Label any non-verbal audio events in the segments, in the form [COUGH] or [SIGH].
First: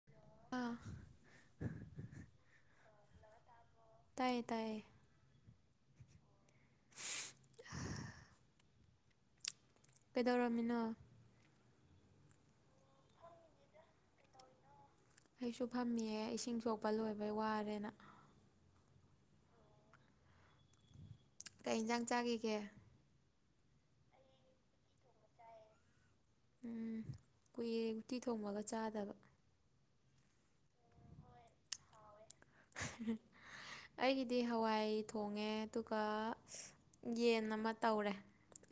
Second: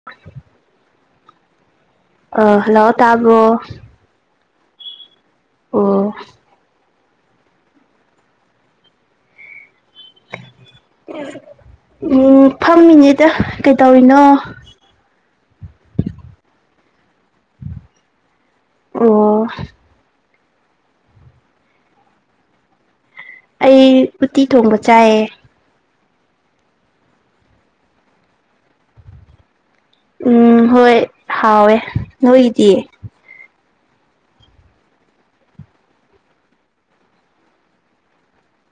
[UNINTELLIGIBLE] ꯑꯥ ꯑ ꯍꯜꯂꯣ ꯇꯥꯕꯔꯣ ꯇꯥꯏꯌꯦ ꯇꯥꯏꯌꯦ ꯑꯣ [UNINTELLIGIBLE] ꯀꯩꯗꯧꯔꯝꯃꯤꯅꯣ ꯎꯝ ꯐꯝꯃꯤꯅꯤꯗ ꯀꯩꯗꯧꯔꯤꯅꯣ ꯑꯩꯩꯁꯨ ꯐꯝꯃꯤꯌꯦ ꯏꯁꯤꯡ ꯁꯣꯛꯄ ꯂꯣꯏꯕꯩ ꯋꯥꯔꯦꯅ ꯑꯣ ꯀꯩ ꯏꯟꯖꯥꯡ ꯆꯥꯒꯤꯒꯦ ꯑꯩ ꯎꯇꯤ ꯊꯣꯡꯕ ꯆꯥꯏꯌꯦ ꯎꯝ ꯀꯨꯏꯔꯦ ꯎꯇꯤ ꯊꯣꯡꯕꯒ ꯆꯥꯗꯕ ꯎꯝ ꯍꯣꯏ ꯍꯥꯎꯋꯦ ꯅꯣꯏꯒꯤꯗꯤ ꯑꯩꯒꯤꯗꯤ ꯍꯋꯥꯏ ꯊꯣꯡꯉꯦ ꯑꯗꯨꯒ ꯌꯦꯟ ꯑꯃ ꯇꯧꯔꯦ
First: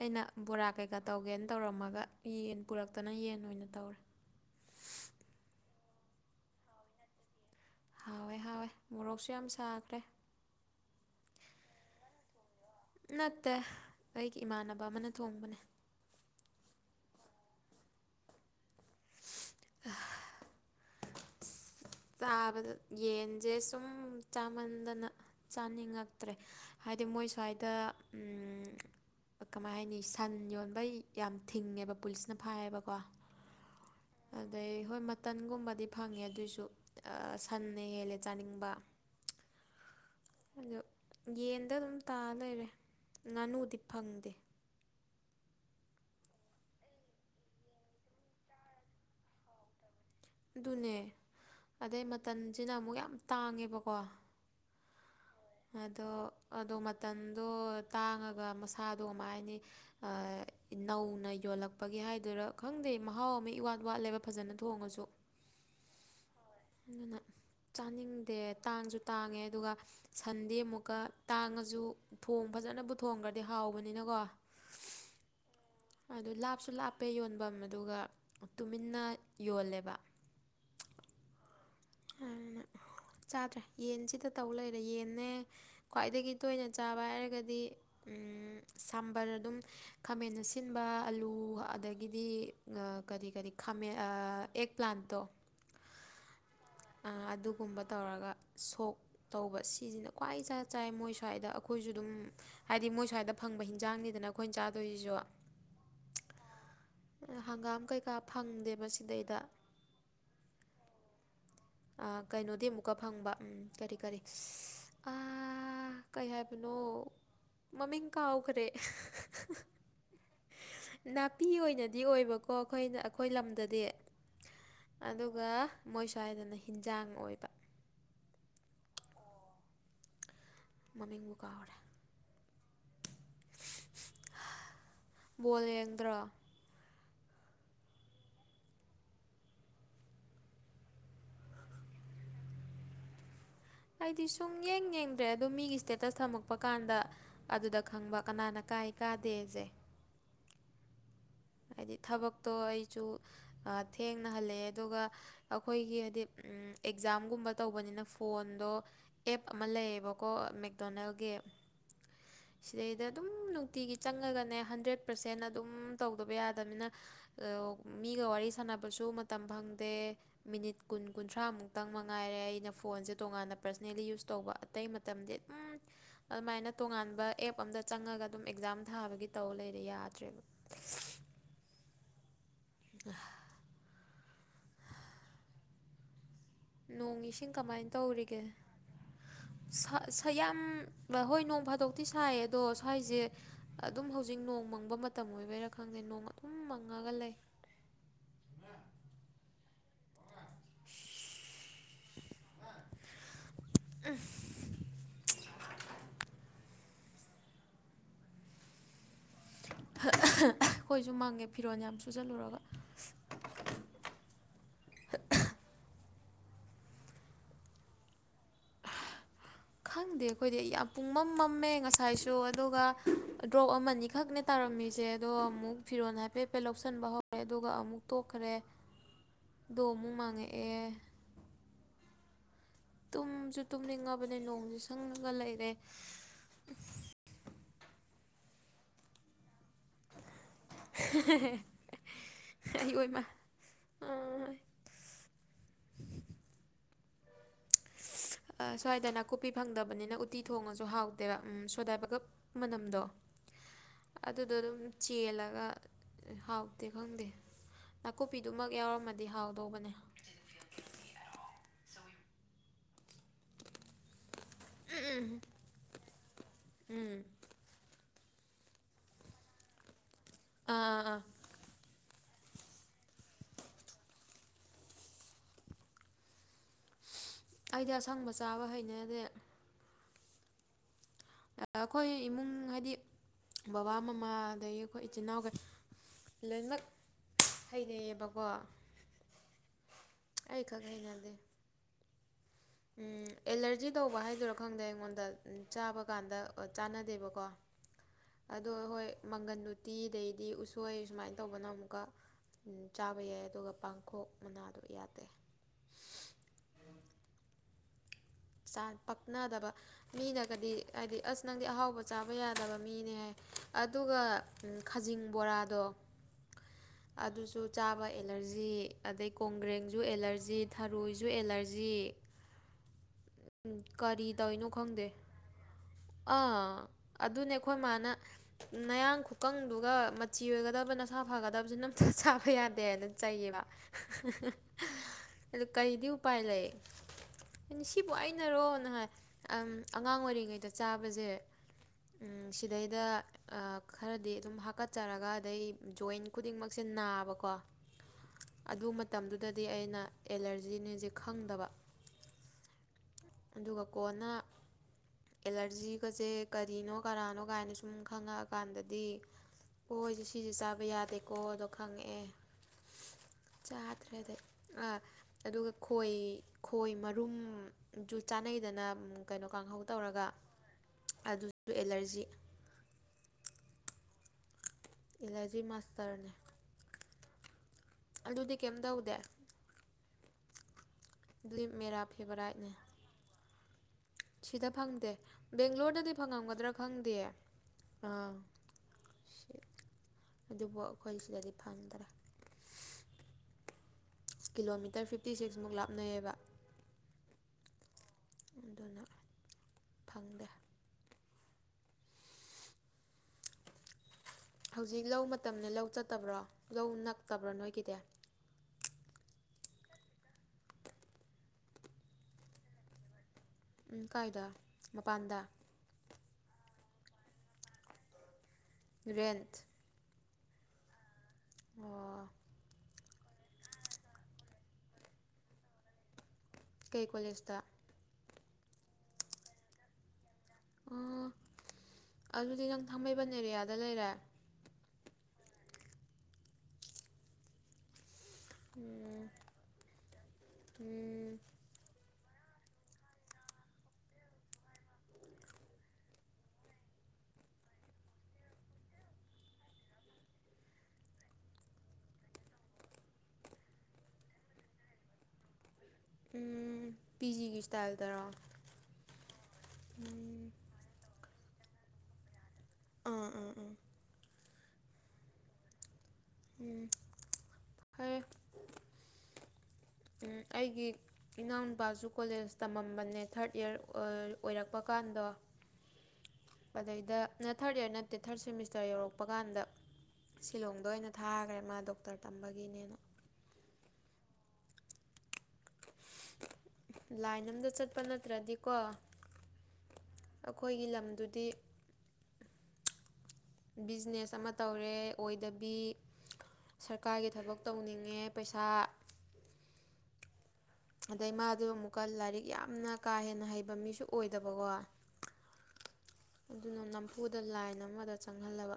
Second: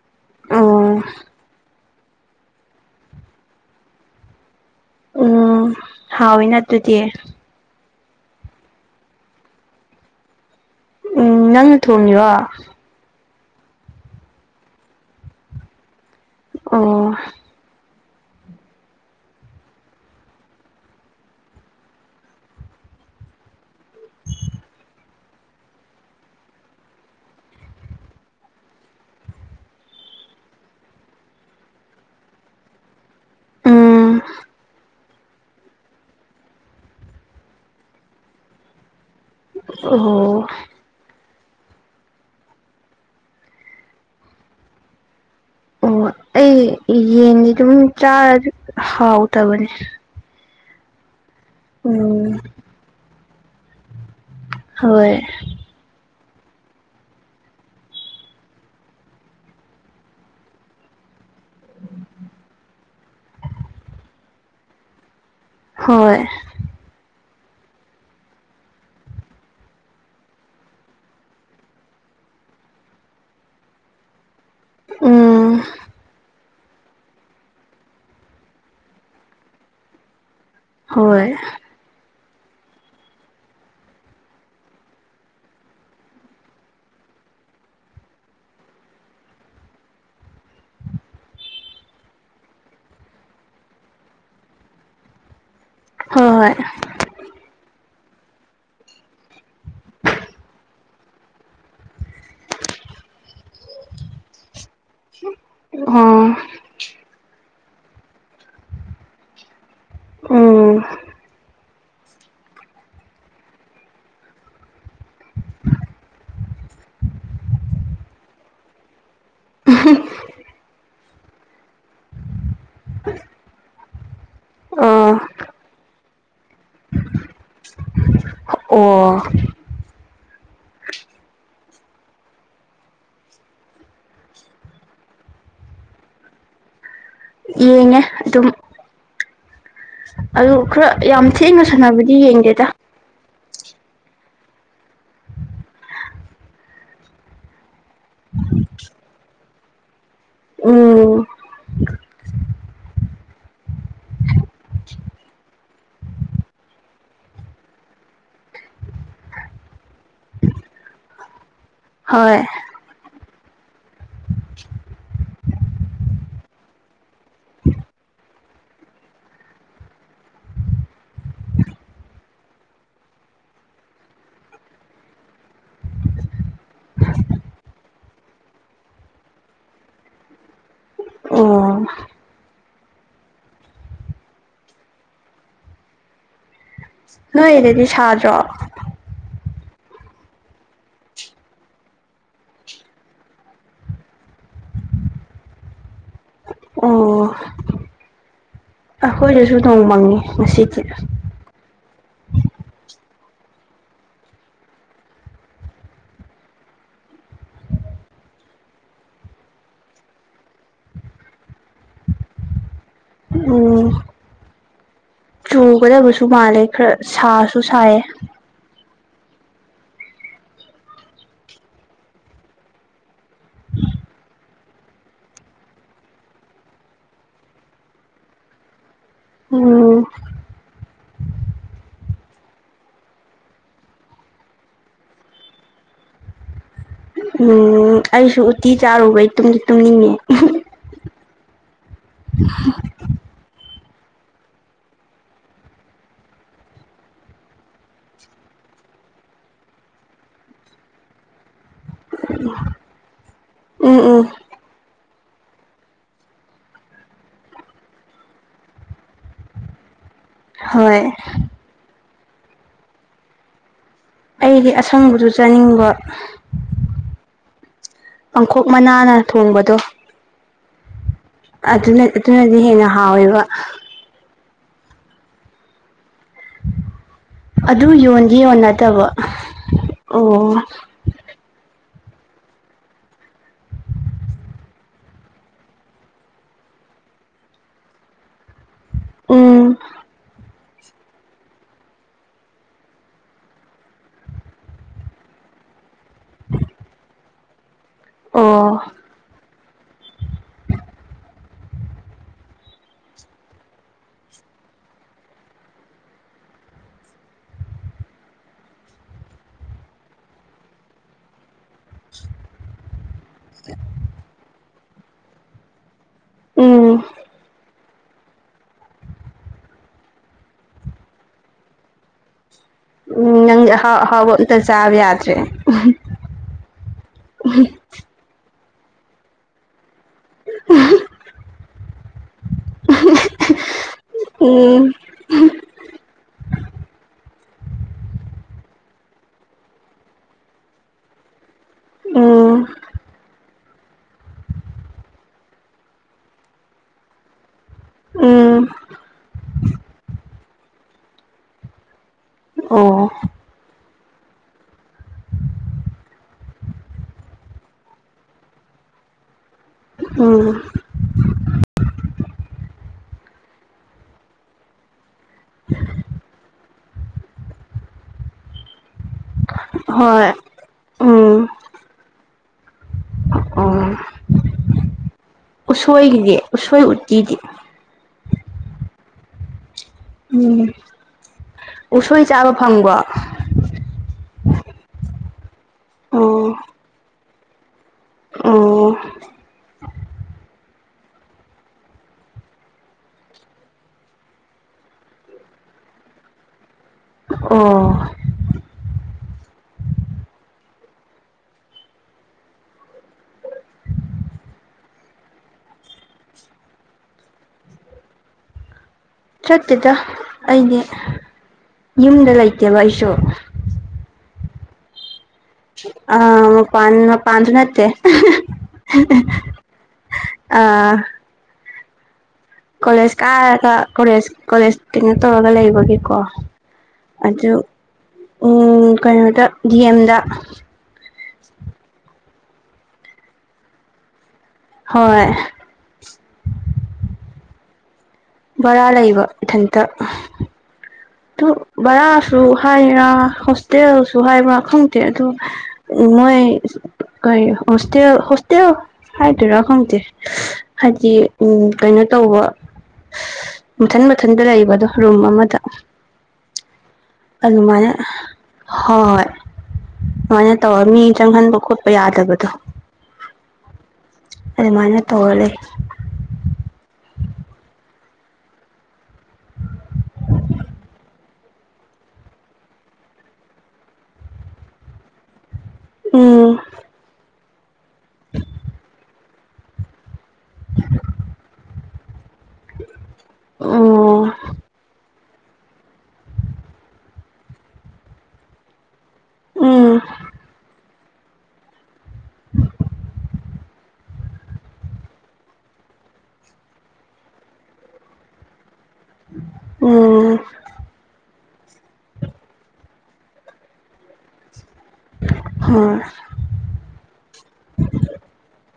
ꯑꯩꯅ ꯕꯣꯔꯥ ꯀꯩꯀꯥ ꯎꯝ ꯇꯧꯒꯦꯅ ꯇꯧꯔꯝꯃꯒ ꯌꯦꯟ ꯄꯨꯔꯛꯇꯅ ꯌꯦꯟ ꯑꯣꯏꯅ ꯇꯧꯔꯦ ꯎꯝ ꯍꯥꯎꯋꯤꯅ ꯑꯗꯨꯗꯤ ꯍꯥꯎꯋꯦ ꯍꯥꯎꯋꯦ ꯃꯣꯔꯣꯛꯁꯨ ꯌꯥꯝ ꯁꯥꯈ꯭ꯔꯦ ꯎꯝ ꯅꯪ ꯊꯣꯡꯉꯤꯔꯣ ꯅꯠꯇꯦ ꯑꯩꯒꯤ ꯏꯃꯥꯟꯅꯕ ꯑꯃꯅ ꯊꯣꯡꯕꯅꯦ ꯑꯣ [UNINTELLIGIBLE] ꯆꯥꯕꯗ ꯌꯦꯟꯖꯦ ꯁꯨꯝ ꯆꯥꯃꯟꯗꯅ ꯆꯥꯅꯤꯡꯉꯛꯇ꯭ꯔꯦ ꯍꯥꯏꯗꯤ ꯃꯣꯏ ꯁ꯭ꯋꯥꯏꯗ ꯎꯝ ꯀꯃꯥꯏ ꯍꯥꯏꯅꯤ ꯁꯟ ꯌꯣꯟꯕꯩ ꯌꯥꯝ ꯊꯤꯡꯉꯦꯕ ꯄꯨꯂꯤꯁꯅ ꯐꯥꯏꯌꯦꯕꯀꯣ ꯎꯝ ꯑꯗꯩ ꯍꯣꯏ ꯃꯇꯟꯒꯨꯝꯕꯗꯤ ꯐꯪꯉꯦ ꯑꯗꯨꯏꯖꯨ ꯑ ꯁꯟꯅ ꯍꯦꯜꯂꯦ ꯆꯥꯅꯤꯡꯕ ꯑꯣ ꯑꯗꯣ ꯌꯦꯟꯗ ꯑꯗꯨꯝ ꯇꯥ ꯂꯩꯔꯦ ꯉꯥꯅꯨꯗꯤ ꯐꯪꯗꯦ ꯑꯣ ꯑꯩ ꯌꯦꯟꯗꯤ ꯑꯗꯨꯝ ꯆꯥꯔꯖꯨ ꯍꯥꯎꯇꯕꯅꯦ ꯑꯗꯨꯅꯦ ꯑꯗꯩ ꯎꯝ ꯃꯇꯟꯖꯤꯅ ꯑꯃꯨꯛ ꯌꯥꯝ ꯇꯥꯡꯉꯦꯕꯀꯣ ꯍꯣꯏ ꯑꯗꯣ ꯑꯗꯣ ꯃꯇꯟꯗꯣ ꯇꯥꯡꯉꯒ ꯃꯁꯥꯗꯣ ꯀꯃꯥꯏ ꯍꯥꯏꯅꯤ ꯑ ꯅꯧꯅ ꯌꯣꯜꯂꯛꯄꯒꯤ ꯍꯥꯏꯗꯣꯏꯔꯥ ꯈꯪꯗꯦ ꯃꯍꯥꯎ ꯑꯃ ꯏꯋꯥꯠ ꯋꯥꯠꯂꯦꯕ ꯐꯖꯅ ꯊꯣꯡꯉꯁꯨ ꯍꯣꯏ ꯑꯗꯨꯅ ꯆꯥꯅꯤꯡꯗꯦ ꯇꯥꯡꯖꯨ ꯇꯥꯡꯉꯦ ꯑꯗꯨꯒ ꯁꯟꯗꯤ ꯑꯃꯨꯛꯀ ꯇꯥꯡꯉꯖꯨ ꯊꯣꯡ ꯐꯖꯅꯕꯨ ꯊꯣꯡꯒ꯭ꯔꯗꯤ ꯍꯥꯎꯕꯅꯤꯅꯀꯣ ꯎꯝ ꯑꯗꯨ ꯂꯥꯞꯁꯨ ꯂꯥꯞꯄꯦ ꯌꯣꯟꯕꯝ ꯑꯗꯨꯒ ꯇꯨꯃꯤꯟꯅ ꯌꯣꯜꯂꯦꯕ ꯍꯣꯏ ꯑꯗꯨꯅ ꯆꯥꯗ꯭ꯔꯦ ꯌꯦꯟꯖꯤꯗ ꯇꯧ ꯂꯩꯔꯦ ꯌꯦꯟꯅꯦ ꯈ꯭ꯋꯥꯏꯗꯒꯤ ꯇꯣꯏꯅ ꯆꯥꯕ ꯍꯥꯏꯔꯒꯗꯤ ꯎꯝ ꯁꯥꯝꯕꯔ ꯑꯗꯨꯝ ꯈꯥꯃꯦꯟ ꯑꯁꯤꯟꯕ ꯑꯂꯨ ꯑꯗꯒꯤꯗꯤ ꯑ ꯀꯔꯤ ꯀꯔꯤ ꯈꯥꯃꯦꯟ ꯑ ꯑꯦꯛ ꯄ꯭ꯂꯥꯟꯇꯣ ꯍꯣꯏ ꯍꯣꯏ ꯑ ꯑꯗꯨꯒꯨꯝꯕ ꯇꯧꯔꯒ ꯁꯣꯛ ꯇꯧꯕ ꯁꯤꯖꯤꯅ ꯈ꯭ꯋꯥꯏ ꯏꯆꯥ ꯆꯥꯏ ꯃꯣꯏ ꯁ꯭ꯋꯥꯏꯗ ꯑꯩꯈꯣꯏꯖꯨ ꯑꯗꯨꯝ ꯍꯥꯏꯗꯤ ꯃꯣꯏ ꯁ꯭ꯋꯥꯏꯗ ꯐꯪꯕ ꯍꯤꯟꯖꯥꯡꯅꯤꯗꯅ ꯑꯩꯈꯣꯏꯟ ꯆꯥꯗꯣꯏꯖꯤꯖꯨ ꯑꯣ ꯍꯪꯒꯥꯝ ꯀꯩꯀꯥ ꯐꯪꯗꯦꯕ ꯁꯤꯗꯩꯗ ꯎꯝ ꯑ ꯀꯩꯅꯣꯗꯤ ꯑꯃꯨꯛꯀ ꯐꯪꯕ ꯎꯝ ꯀꯔꯤ ꯀꯔꯤ ꯑꯥ ꯀꯩ ꯍꯥꯏꯕꯅꯣ ꯃꯃꯤꯡ ꯀꯥꯎꯈꯔꯦ [UNINTELLIGIBLE] ꯅꯥꯄꯤ ꯑꯣꯏꯅꯗꯤ ꯑꯣꯏꯕꯀꯣ ꯑꯩꯈꯣꯏꯅ ꯑꯩꯈꯣꯏ ꯂꯝꯗꯗꯤ ꯑꯣ ꯑꯗꯨꯒ ꯃꯣꯏ ꯁ꯭ꯋꯥꯏꯗꯅ ꯍꯤꯟꯖꯥꯡ ꯑꯣꯏꯕ ꯑꯣ ꯃꯃꯤꯡꯕꯨ ꯀꯥꯎꯔꯦ ꯕꯣꯜ ꯌꯦꯡꯗ꯭ꯔꯥ ꯌꯦꯡꯉꯦ ꯑꯗꯨꯝ ꯑꯗꯨ ꯈꯔ ꯌꯥꯝ ꯊꯦꯡꯅ ꯁꯥꯟꯅꯕꯗꯤ ꯌꯦꯡꯗꯦꯗ ꯑꯩꯗꯤ ꯁꯨꯡ ꯌꯦꯡ ꯌꯦꯡꯗ꯭ꯔꯦ ꯑꯗꯣ ꯃꯤꯒꯤ ꯏꯁꯇꯦꯇꯁ ꯊꯝꯃꯛꯄ ꯀꯥꯟꯗ ꯑꯗꯨꯗ ꯈꯪꯕ ꯀꯅꯥꯅ ꯀꯥꯏ ꯀꯥꯗꯦꯖꯦ ꯎꯝ ꯍꯥꯏꯗꯤ ꯊꯕꯛꯇꯣ ꯑꯩꯖꯨ ꯑ ꯊꯦꯡꯅ ꯍꯜꯂꯛꯑꯦ ꯑꯗꯨꯒ ꯑꯈꯣꯏꯒꯤ ꯍꯥꯏꯗꯤ ꯎꯝ ꯑꯦꯛꯖꯥꯝꯒꯨꯝꯕ ꯇꯧꯕꯅꯤꯅ ꯐꯣꯟꯗꯣ ꯑꯦꯞ ꯑꯃ ꯂꯩꯌꯦꯕꯀꯣ ꯃꯦꯛꯗꯣꯅꯦꯜꯒꯤ ꯍꯣꯏ ꯁꯤꯗꯩꯗ ꯑꯗꯨꯝ ꯅꯨꯡꯇꯤꯒꯤ ꯆꯪꯉꯒꯅꯦ ꯍꯟꯗ꯭ꯔꯦꯠ ꯄꯔꯁꯦꯟ ꯑꯗꯨꯝ ꯇꯧꯗꯕ ꯌꯥꯗꯅꯤꯅ [UNINTELLIGIBLE] ꯃꯤꯒ ꯋꯥꯔꯤ ꯁꯥꯟꯅꯕꯁꯨ ꯃꯇꯝ ꯐꯪꯗꯦ ꯃꯤꯅꯤꯠ ꯀꯨꯟ ꯀꯨꯟꯊ꯭ꯔꯥꯃꯨꯛꯇꯪ ꯃꯉꯥꯏꯔꯦ ꯑꯩꯅ ꯐꯣꯟꯁꯦ ꯇꯣꯉꯥꯟꯅ ꯄꯔꯁꯅꯦꯜꯂꯤ ꯌꯨꯁ ꯇꯧꯕ ꯑꯇꯩ ꯃꯇꯝꯗꯤ ꯑꯗꯨꯝ ꯑꯗꯨꯃꯥꯏꯅ ꯇꯣꯉꯥꯟ ꯕ ꯑꯦꯞ ꯑꯝꯗ ꯆꯪꯉꯒ ꯑꯗꯨꯝ ꯑꯦꯛꯖꯥꯝ ꯊꯥꯕꯒꯤ ꯇꯧ ꯂꯩꯔꯦ ꯌꯥꯗ꯭ꯔꯦꯕ ꯑꯣ [UNINTELLIGIBLE] ꯅꯣꯡ ꯏꯁꯤꯡ ꯅꯣꯏꯗꯗꯤ ꯀꯃꯥꯏꯟ ꯁꯥꯗ꯭ꯔꯣ ꯇꯧꯔꯤꯒꯦ ꯁꯥ ꯁꯌꯥꯝ ꯕ ꯍꯣꯏ ꯅꯣꯡ ꯐꯥꯗꯣꯛꯇꯤ ꯁꯥꯏ ꯑꯗꯣ ꯁ꯭ꯋꯥꯏꯖꯦ ꯑꯗꯨꯝ ꯍꯧꯖꯤꯛ ꯅꯣꯡ ꯃꯪꯕ ꯃꯇꯝ ꯑꯣꯏꯕꯩꯔꯥ ꯈꯪꯗꯦ ꯅꯣꯡ ꯑꯗꯨꯝ ꯃꯪꯉꯒ ꯂꯩ ꯑꯈꯣꯏꯗꯖꯨ ꯅꯣꯡ ꯃꯪꯉꯤ ꯉꯁꯤꯗꯤ [UNINTELLIGIBLE] ꯑꯈꯣꯏꯁꯖꯨ ꯃꯪꯉꯦ ꯐꯤꯔꯣꯜ ꯌꯥꯝ ꯁꯨꯖꯜꯂꯨꯔꯒ ꯎꯝ ꯆꯨꯒꯗꯕꯁꯨ ꯃꯥꯜꯂꯦ ꯈꯔ ꯁꯥꯁꯨ ꯁꯥꯏꯌꯦ ꯈꯪꯗꯦ ꯑꯈꯣꯏꯗꯤ ꯌꯥꯝ ꯄꯨꯡꯃꯝ ꯃꯝꯃꯦ ꯉꯁꯥꯏꯁꯨ ꯑꯗꯨꯒ ꯗ꯭ꯔꯣꯞ ꯑꯃꯅꯤꯈꯛꯅꯦ ꯇꯥꯔꯝꯃꯤꯁꯦ ꯑꯗꯣ ꯑꯃꯨꯛ ꯐꯤꯔꯣꯜ ꯍꯥꯏꯐꯦꯠ ꯍꯥꯏꯐꯦꯠ ꯂꯧꯁꯤꯟꯕ ꯍꯧꯔꯦ ꯑꯗꯨꯒ ꯑꯃꯨꯛ ꯇꯣꯛꯈ꯭ꯔꯦ ꯎꯝ ꯇꯣ ꯑꯃꯨꯛ ꯃꯥꯡꯉꯛꯑꯦ ꯇꯨꯝꯖꯨ ꯇꯨꯝꯅꯤꯡꯉꯕꯅꯦ ꯅꯣꯡꯖꯦ ꯁꯪꯉꯒ ꯂꯩꯔꯦ [UNINTELLIGIBLE] ꯎꯝ ꯑꯩꯁꯨ ꯎꯇꯤ ꯆꯥꯔꯨꯕꯩ ꯇꯨꯝꯗꯤ ꯇꯨꯝꯅꯤꯡꯉꯦ ꯑꯩꯌꯣꯏꯃ [UNINTELLIGIBLE] ꯑ ꯁ꯭ꯋꯥꯏꯗ ꯅꯥꯀꯨꯞꯄꯤ ꯐꯪꯗꯕꯅꯤꯅ ꯎꯇꯤ ꯊꯣꯡꯉꯖꯨ ꯍꯥꯎꯇꯦꯕ ꯎꯝ ꯁꯣꯗ ꯕꯥꯒꯞ ꯃꯅꯝꯗꯣ ꯎꯝ ꯎꯝ ꯑꯗꯨꯗꯣ ꯑꯗꯨꯝ ꯆꯦꯜꯂꯒ ꯍꯥꯎꯇꯦ ꯈꯪꯗꯦ ꯅꯥꯀꯨꯞꯄꯤꯗꯨꯃꯒ ꯌꯥꯎꯔꯝꯃꯗꯤ ꯍꯥꯎꯗꯧꯕꯅꯦ ꯍꯣꯏ ꯑꯩꯒꯤ ꯑꯁꯪꯕꯖꯨ ꯆꯥꯅꯤꯡꯕ ꯎꯝ ꯄꯥꯡꯈꯣꯛ ꯃꯅꯥꯅ ꯊꯣꯡꯕꯗꯣ ꯑꯥ ꯑꯥ ꯑ ꯑꯗꯨꯅ ꯑꯗꯨꯅꯗꯤ ꯍꯦꯟꯅ ꯍꯥꯎꯋꯦꯕ ꯑꯗꯨ ꯑꯩꯗꯤ ꯑꯁꯪꯕ ꯌꯣꯟꯗꯤ ꯆꯥꯕ ꯌꯣꯟꯅꯇꯕꯣ ꯍꯩꯅꯗꯦ ꯑꯣ ꯑꯩꯈꯣꯏ ꯏꯃꯨꯡ ꯍꯥꯏꯗꯤ ꯕꯕꯥ ꯃꯃꯥ ꯑꯗꯒꯤ ꯑꯩꯈꯣꯏ ꯏꯆꯤꯟ ꯏꯅꯥꯎꯈꯩ ꯂꯣꯏꯃꯛ ꯍꯩꯅꯩꯌꯦꯕꯀꯣ ꯎꯝ ꯑꯩ ꯈꯛ ꯍꯩꯅꯗꯦ ꯎꯝ ꯑꯦꯂꯔꯖꯤ ꯇꯧꯕ ꯍꯥꯏꯗꯨꯔꯥ ꯈꯪꯗꯦ ꯑꯩꯉꯣꯟꯗ ꯆꯥꯕ ꯀꯥꯟꯗ ꯆꯥꯟꯅꯗꯦꯕꯀꯣ [UNINTELLIGIBLE] ꯑꯗꯣ ꯍꯣꯏ ꯃꯪꯒꯟ ꯎꯇꯤ ꯑꯗꯩꯗꯤ ꯎꯁꯣꯏ ꯁꯨꯃꯥꯏꯅ ꯇꯧꯕꯅꯣ ꯑꯃꯨꯛꯀ ꯆꯥꯕ ꯌꯥꯏ ꯑꯗꯨꯒ ꯄꯥꯡꯈꯣꯛ ꯃꯅꯥꯗꯣ ꯌꯥꯗꯦ ꯆꯥ ꯄꯛꯅꯗꯕ ꯃꯤꯅꯒꯗꯤ ꯍꯥꯏꯗꯤ ꯑꯁ ꯅꯪꯗꯤ ꯑꯍꯥꯎꯕ ꯆꯥꯕ ꯌꯥꯗꯕ ꯃꯤꯅꯦ ꯍꯥꯏ ꯑꯗꯨꯒ ꯈꯖꯤꯡ ꯕꯣꯔꯥꯗꯣ ꯎꯝ ꯑꯗꯨꯁꯨ ꯆꯥꯕ ꯑꯦꯂꯔꯖꯤ ꯑꯗꯩ ꯀꯣꯡꯒ꯭ꯔꯦꯡꯁꯨ ꯑꯦꯂꯔꯖꯤ ꯊꯔꯣꯏꯁꯨ ꯑꯦꯂꯔꯖꯤ ꯎꯝ ꯅꯪ ꯑꯍꯥꯎ ꯀꯔꯤ ꯑꯍꯥꯎꯕ ꯑꯃꯇꯥ ꯇꯧꯔꯤꯅꯣ ꯆꯥꯕꯥ ꯈꯪꯗꯦ ꯌꯥꯗ꯭ꯔꯦ ꯑꯥ ꯑꯗꯨꯅꯦ ꯑꯩꯈꯣꯏ ꯃꯥꯅ ꯅꯌꯥꯡ ꯈꯨꯀꯪꯗꯨꯒ ꯃꯆꯤ ꯑꯣꯏꯒꯗꯕ ꯅꯁꯥ ꯐꯥꯒꯗ ꯃꯅꯝꯁꯨ ꯅꯝꯊꯤ ꯆꯥꯕ ꯌꯥꯗꯦ ꯍꯥꯏꯅ ꯆꯩꯌꯦꯕ ꯎꯝ ꯑꯗꯨ ꯀꯔꯤꯗꯤ ꯎꯄꯥꯏ ꯂꯩ ꯁꯤꯕꯨ ꯑꯩꯅꯔꯣ ꯅ ꯍꯥꯏ ꯑꯉꯥꯡ ꯑꯣꯏꯔꯤꯉꯩꯗ ꯆꯥꯕꯁꯦ ꯎꯝ ꯁꯤꯗꯩꯗ ꯈꯔꯗꯤ ꯑꯗꯨꯝ ꯍꯥꯞꯀꯠꯆꯔꯒ ꯑꯗꯩ ꯖꯣꯏꯟ ꯈꯨꯗꯤꯡꯃꯛꯁꯦ ꯅꯥꯕꯀꯣ ꯎꯝ ꯑꯗꯨ ꯃꯇꯝꯗꯨꯗꯗꯤ ꯑꯩꯅ ꯑꯦꯂꯔꯖꯤꯅꯤꯁꯦ ꯈꯪꯗꯕ ꯑꯣ ꯑꯗꯨꯒ ꯀꯣꯟꯅ ꯑꯦꯂꯔꯖꯤꯒꯁꯦ ꯀꯔꯤꯅꯣ ꯀꯅꯥꯅꯣ ꯀꯥꯏꯅ ꯁꯨꯝ ꯈꯪꯉꯛꯑꯀꯥꯟꯗꯗꯤ ꯍꯣꯏꯁꯦ ꯎꯝ ꯁꯤꯁꯦ ꯆꯥꯕ ꯌꯥꯗꯦꯀꯣ ꯑꯗꯣ ꯈꯪꯉꯛꯑꯦ ꯆꯥꯗ꯭ꯔꯗꯦ ꯑ ꯑꯗꯨꯒ ꯈꯣꯏ ꯈꯣꯏ ꯃꯔꯨꯝꯁꯨ ꯆꯥꯅꯩꯗꯅ ꯀꯩꯅꯣ ꯀꯥꯡꯍꯧ ꯇꯧꯔꯒ ꯍꯣꯏ ꯎꯝ ꯑꯗꯨꯁꯨ ꯑꯦꯂꯔꯖꯤ ꯑꯣ ꯑꯦꯂꯔꯖꯤ ꯃꯥꯁꯇꯔꯅꯦ ꯎꯁꯣꯏꯒꯤꯗꯤ ꯎꯁꯣꯏ ꯎꯇꯤꯗꯤ ꯑꯗꯨꯗꯤ ꯀꯩꯝ ꯇꯧꯗꯦ ꯎꯝ ꯑꯗꯨꯂꯤꯝ ꯃꯦꯔꯥ ꯎꯁꯣꯏ ꯆꯥꯕ ꯐꯦꯚꯣꯔꯥꯏꯠꯅꯦ ꯐꯪꯕ꯭ꯔꯣ ꯁꯤꯗ ꯐꯪꯗꯦ ꯕꯦꯡꯒ꯭ꯂꯣꯔꯗꯗꯤ ꯑꯣ ꯐꯪꯉꯝꯒꯗ꯭ꯔꯥ ꯈꯪꯗꯦ ꯑꯥ ꯑꯣ ꯁꯤ ꯑꯗꯨꯕꯨ ꯑꯩꯈꯣꯏ ꯁꯤꯗꯗꯤ ꯐꯪꯗ꯭ꯔꯦ ꯀꯤꯂꯣꯃꯤꯇꯔ ꯐꯤꯞꯇꯤ ꯁꯤꯛꯁꯃꯨꯛ ꯂꯥꯞꯅꯩꯌꯦꯕ ꯑꯣ ꯑꯗꯨꯅ ꯐꯪꯗꯦ ꯍꯧꯖꯤꯛ ꯂꯧ ꯃꯇꯝꯅꯤꯅꯦ ꯂꯧ ꯆꯠꯇꯕ꯭ꯔꯣ ꯂꯧ ꯅꯛꯇꯕ꯭ꯔꯣ ꯅꯣꯏꯒꯤꯗꯤ ꯆꯠꯇꯦꯗ ꯑꯩꯗꯤ ꯌꯨꯝꯗ ꯂꯩꯇꯦꯕ ꯑꯩꯁꯨ ꯎꯝ ꯀꯥꯏꯗ ꯃꯄꯥꯟꯗ ꯑꯥ ꯃꯄꯥꯟ ꯃꯄꯥꯟꯁꯨ ꯅꯠꯇ ꯔꯦꯟꯠ ꯑꯥ ꯑꯣ ꯀꯣꯂꯦꯖ ꯀꯥꯔꯒ ꯀꯣꯂꯦꯖ ꯀꯣꯂꯦꯖ ꯀꯩꯅꯣ ꯇꯧꯔꯒ ꯂꯩꯕꯒꯦꯀꯣ ꯀꯩ ꯑꯗꯨ ꯀꯣꯂꯦꯖꯇ ꯀꯩꯅꯣꯗ ꯗꯤ ꯑꯦꯝꯗ ꯑꯣ ꯑꯗꯨꯗꯤ ꯅꯪ ꯊꯥꯡꯃꯩꯕꯟ ꯑꯦꯔꯤꯌꯥꯗ ꯂꯩꯔꯦ ꯍꯣꯏ ꯕꯥꯔꯥ ꯂꯩꯕꯥ ꯎꯝ ꯏꯊꯟꯇ ꯎꯝ ꯚꯔꯥꯁꯨ ꯍꯥꯏꯔꯥ ꯍꯣꯁꯇꯦꯜꯁꯨ ꯍꯥꯏꯕ꯭ꯔꯥ ꯈꯪꯗꯦ ꯑꯗꯣ ꯃꯣꯏ ꯀꯩ ꯍ‌ꯣꯁꯦꯜ ꯍꯣꯁꯦꯜ ꯍꯥꯏꯗꯣꯏꯔꯥ ꯈꯪꯗꯦ ꯍꯥꯏꯗꯤ ꯎ ꯀꯩꯅꯣ ꯇꯧꯕ ꯃꯊꯟ ꯃꯊꯟꯗ ꯂꯩꯕꯗꯣ ꯔꯨꯝ ꯑꯃꯗ ꯎꯝ ꯄꯤ ꯑꯗꯨ ꯖꯤꯒꯤ ꯃꯥꯏꯅ ꯁ꯭ꯇꯥꯏꯜꯗꯔꯣ ꯍꯣꯏ ꯎꯝ ꯃꯥꯏꯅ ꯇꯧꯔ ꯃꯤ ꯆꯪꯍꯟꯕ ꯈꯣꯠꯄ ꯌꯥꯗꯕꯗꯣ ꯑꯥ ꯑꯥ ꯑꯥ ꯑꯗꯨꯃꯥꯏꯅ ꯇꯧꯔ ꯂꯩ ꯎꯝ ꯐꯔ ꯎꯝ ꯑꯩꯒꯤ ꯏꯅꯥꯎꯅꯨꯄꯥꯁꯨ ꯀꯣꯂꯦꯖ ꯇꯝꯃꯝꯕꯅꯦ ꯊꯥꯔꯠ ꯏꯌꯥꯔ ꯑꯣꯏꯔꯛꯄ ꯀꯥꯟꯗꯣ ꯎꯝ ꯑꯗꯩꯗ ꯅ ꯊꯥꯔꯠ ꯏꯔ ꯅꯠꯇꯦ ꯊꯥꯔꯠ ꯁꯦꯃꯤꯁꯇꯔ ꯌꯧꯔꯛꯄ ꯍꯥꯄ ꯀꯥꯟꯗ ꯁꯤꯂꯣꯡꯗ ꯑꯣꯏꯅ ꯊꯥꯈ꯭ꯔꯦ ꯃꯥ ꯗꯣꯛꯇꯔ ꯇꯝꯕꯒꯤꯅꯦꯅ ꯎꯝ ꯂꯥꯏꯟ ꯑꯝꯗ ꯆꯠꯄ ꯅꯠꯇ꯭ꯔꯗꯤꯀꯣ ꯎꯝ ꯑꯩꯈꯣꯏꯒꯤ ꯂꯝꯗꯨꯗꯤ ꯕꯤꯖꯤꯅꯦꯁ ꯑꯃ ꯇꯧꯔꯦ ꯑꯣꯏꯗꯕꯤ ꯁꯔꯀꯥꯔꯒꯤ ꯊꯕꯛ ꯇꯧꯅꯤꯡꯉꯦ ꯄꯩꯁꯥ ꯎꯝ ꯑꯗꯩ ꯃꯥꯗꯨ ꯑꯃꯨꯛꯀ ꯂꯥꯏꯔꯤꯛ ꯌꯥꯝꯅ ꯀꯥ ꯍꯦꯟꯅ ꯍꯩꯕ ꯃꯤꯁꯨ ꯑꯣꯏꯗꯕꯀꯣ [UNINTELLIGIBLE] ꯑꯗꯨꯅ ꯅꯝꯐꯨꯗ ꯂꯥꯏꯟ ꯑꯃꯗ ꯆꯪꯍꯜꯂꯕ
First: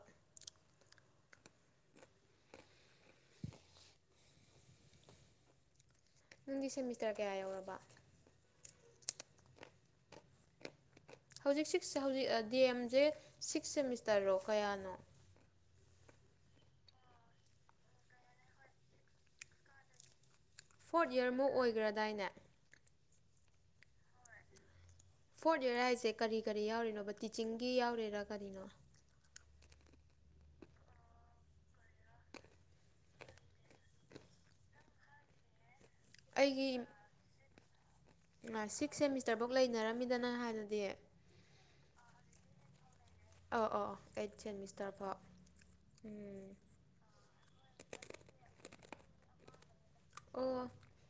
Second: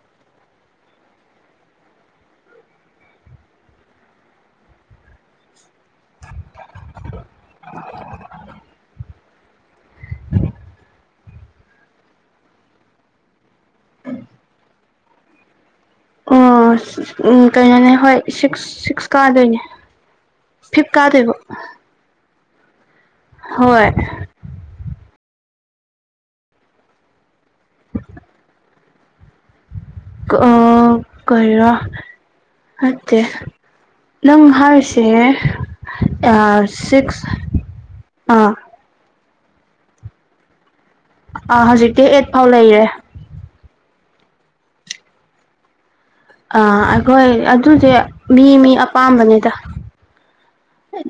ꯅꯪꯗꯤ ꯁꯦꯃꯤꯁꯇꯔ ꯀꯌꯥ ꯌꯧꯔꯕ ꯍꯧꯖꯤꯛ ꯁꯤꯛꯁ ꯍꯧꯖꯤꯛ ꯗꯤ ꯑꯦꯝꯁꯦ ꯁꯤꯛꯁ ꯁꯦꯃꯤꯁꯇꯔꯔꯣ ꯀꯌꯥꯅꯣ ꯑꯣ ꯎ ꯀꯩꯅꯣꯅꯦ ꯍꯣꯏ ꯁꯤꯛꯁ ꯁꯤꯛꯁ ꯀꯥꯗꯣꯏꯅꯦ ꯐꯤꯞ ꯀꯥꯗ‌ꯣꯏꯕ ꯒ꯭ꯔꯗꯥꯏꯅꯦ ꯍꯣꯏ ꯐꯣꯔꯠ ꯏꯔ ꯍꯥꯏꯁꯦ ꯀꯔꯤ ꯀꯔꯤ ꯌꯥꯎꯔꯤꯅꯣꯕ ꯇꯤꯆꯤꯡꯒꯤ ꯌꯥꯎꯔꯤꯔꯥ ꯀꯔꯤꯅꯣ [UNINTELLIGIBLE] ꯅꯪ ꯍꯥꯏꯔꯤꯁꯦ ꯑꯩꯒꯤ ꯁꯤꯛꯁ ꯑꯥ ꯁꯤꯛꯁ ꯁꯦꯃꯤꯁꯇꯔꯐꯧ ꯂꯩꯅꯔꯝꯃꯤꯗꯅ ꯍꯥꯟꯅꯗꯤ ꯑ ꯍꯧꯖꯤꯛꯇꯤ ꯑꯩꯠ ꯐꯥꯎ ꯂꯩꯔꯦ ꯑ ꯑ ꯑꯩꯠ ꯁꯦꯃꯤꯁꯇꯔ ꯐꯥꯎ ꯎꯝ ꯑꯥ ꯑꯩꯈꯣꯏ ꯑꯗꯨꯗꯤ ꯃꯤ ꯃꯤ ꯑꯄꯥꯝꯕꯅꯤꯗ ꯑꯣ ꯍꯥꯏ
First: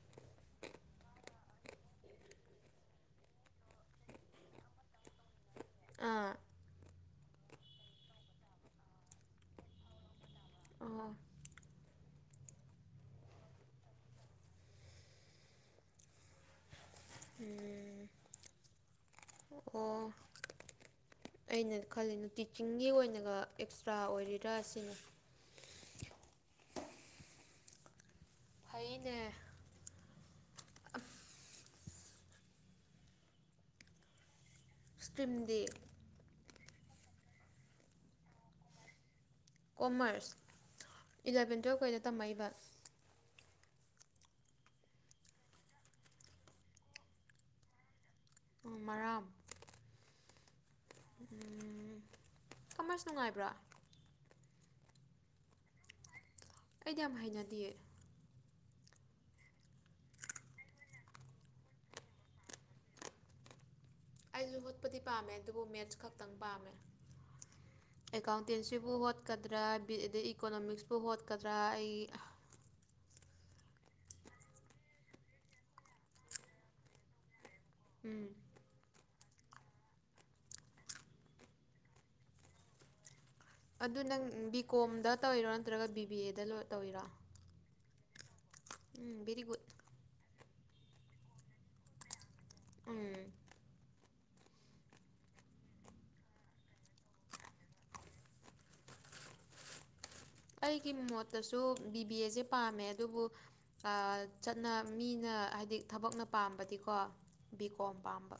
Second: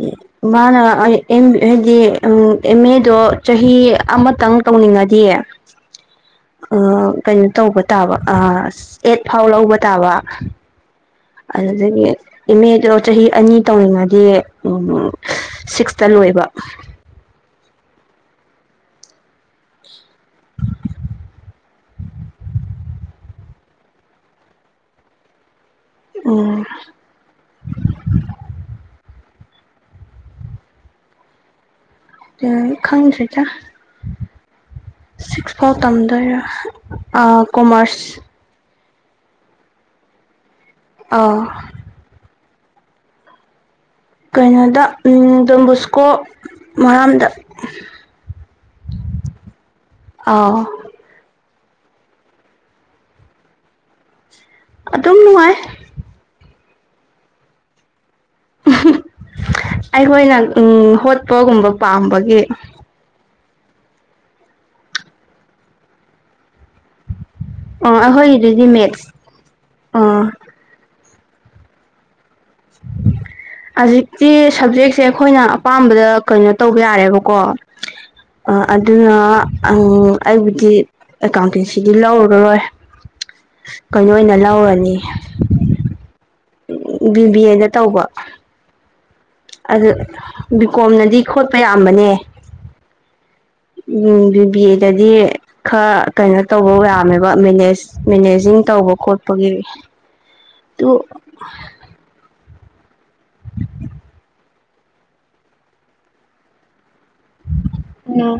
ꯃꯥꯅ ꯍꯥꯏꯗꯤ ꯑꯦꯝ ꯑꯦꯗꯣ ꯆꯍꯤ ꯑꯃꯇꯪ ꯇꯧꯅꯤꯡꯉꯗꯤꯌꯦ ꯑꯥ ꯀꯩꯅꯣ ꯇꯧꯕ ꯇꯥꯕ ꯑꯦꯠ ꯐꯥꯎ ꯂꯧꯕ ꯇꯥꯕ [UNINTELLIGIBLE] ꯑꯗꯨꯗꯒꯤ ꯑꯦꯝ ꯑꯦꯗꯣ ꯆꯍꯤ ꯑꯅꯤ ꯇꯧꯔꯤꯉꯩꯗꯤ ꯁꯤꯛꯁꯇ ꯂꯣꯏꯕ ꯎꯝ ꯑꯣ ꯑꯩꯅ ꯈꯜꯂꯤꯅ ꯇꯤꯆꯤꯡꯒꯤ ꯑꯣꯏꯅꯒ ꯑꯦꯛꯁꯇ꯭ꯔꯥ ꯑꯣꯏꯔꯤꯔꯥ ꯁꯤꯅꯤ ꯎꯝ꯫ ꯐꯩꯅꯦ꯫ ꯀꯩꯏꯝ ꯈꯪꯗ꯭ꯔꯤꯗ ꯁꯤꯛꯁ ꯏꯁꯇ꯭ꯔꯤꯝꯗꯤ ꯐꯥꯎ ꯇꯝꯗꯣꯏꯔꯥ꯫ ꯑ ꯀꯣꯃꯔꯁ꯫ ꯀꯣꯃꯔꯁ ꯏꯂꯚꯦꯟ ꯑꯥ ꯇꯨꯌꯦꯞ ꯀꯩꯏꯗ ꯇꯝꯃꯛꯏꯕ? ꯀꯩꯅꯣꯗ ꯗꯣꯟꯕꯣꯁꯀꯣ ꯃꯔꯥꯝꯗ꯫ ꯎꯝ ꯃꯔꯥꯝ꯫ ꯑꯧ꯫ ꯎꯝ ꯀꯃꯔꯁ ꯅꯨꯡꯉꯥꯏꯕ꯭ꯔꯣ? ꯑꯗꯨꯝ ꯅꯨꯡꯉꯥꯏ꯫ ꯑꯩꯗꯤ ꯌꯥꯝ ꯍꯩꯅꯗꯤꯌꯦ꯫ ꯑꯩꯈꯣꯏꯅ ꯍꯣꯠꯄꯒꯨꯝꯕ ꯄꯥꯝꯕꯒꯤ꯫ ꯑꯩꯖꯨ ꯍꯣꯠꯄꯗꯤ ꯄꯥꯝꯃꯦ ꯑꯗꯨꯕꯨ ꯃꯦꯠꯁ ꯈꯛꯇꯪ ꯄꯥꯝꯃꯦ꯫ ꯑꯥ ꯑꯩꯈꯣꯏꯒꯤꯗꯨꯗꯤ ꯑꯦꯀꯥꯎꯟꯇꯦꯟꯁꯤꯕꯨ ꯃꯦꯠꯁ ꯍꯣꯠꯀꯗ꯭ꯔꯥ ꯕꯤ ꯑꯥ ꯑꯗꯩ ꯏꯀꯣꯅꯣꯃꯤꯛꯁ ꯄꯨ ꯍꯣꯠꯀꯗ꯭ꯔꯥ ꯑꯩ [UNINTELLIGIBLE] ꯍꯧꯖꯤꯛꯇꯤ ꯁꯞꯖꯦꯛꯁꯦ ꯑꯩꯈꯣꯏꯅ ꯑꯄꯥꯝꯕꯗ ꯀꯩꯅꯣ ꯇꯧꯕ ꯌꯥꯔꯦꯕꯀꯣ꯫ ꯎꯝ ꯑꯥ ꯑꯗꯨꯅ ꯑꯩꯕꯨꯗꯤ, ꯑꯦꯀꯥꯎꯟꯇꯦꯟꯁꯤꯗꯤ ꯂꯧꯔꯔꯣꯏ꯫ ꯑꯗꯨ ꯀꯩꯅꯣ ꯅꯪ ꯑꯣꯏꯅ ꯕꯤ ꯂꯧꯔꯅꯤ ꯀꯣꯝꯗ ꯇꯧꯔꯤꯔꯣ, ꯅꯠꯇ꯭ꯔꯒ ꯕꯤ ꯕꯤ ꯑꯦꯗ ꯇꯧꯔꯤꯔꯣ? ꯕꯤ ꯕꯤ ꯑꯦꯗ ꯇꯧꯕ꯫ ꯎꯝ ꯕꯤꯔꯤꯒꯨꯠ꯫ ꯕꯤꯀꯣꯝꯅꯗꯤ ꯈꯣꯠꯄ ꯌꯥꯝꯕꯅꯦ꯫ ꯎꯝ꯫ ꯎꯝ ꯕꯤ ꯕꯤ ꯑꯦ ꯗꯗꯤ ꯈꯔ ꯀꯩꯅꯣ ꯇꯧꯕ ꯌꯥꯝꯃꯦꯕ ꯃꯦꯅꯦꯖ꯫ ꯃꯦꯅꯦꯖꯤꯡ ꯇꯧꯕ ꯈꯣꯠꯄꯒꯤ꯫ ꯑꯗꯨ ꯑꯩꯒꯤ ꯃꯣꯠꯇꯁꯨ ꯕꯤ ꯕꯤ ꯑꯦ ꯖꯦ ꯄꯥꯝꯃꯦ ꯑꯗꯨꯕꯨ ꯑ ꯆꯠꯅ ꯃꯤꯅ ꯍꯥꯏꯗꯤ ꯊꯕꯛꯅ ꯄꯥꯝꯕꯗꯤꯀꯣ ꯕꯤ ꯀꯣꯝ ꯎꯝ ꯄꯥꯝꯕ꯫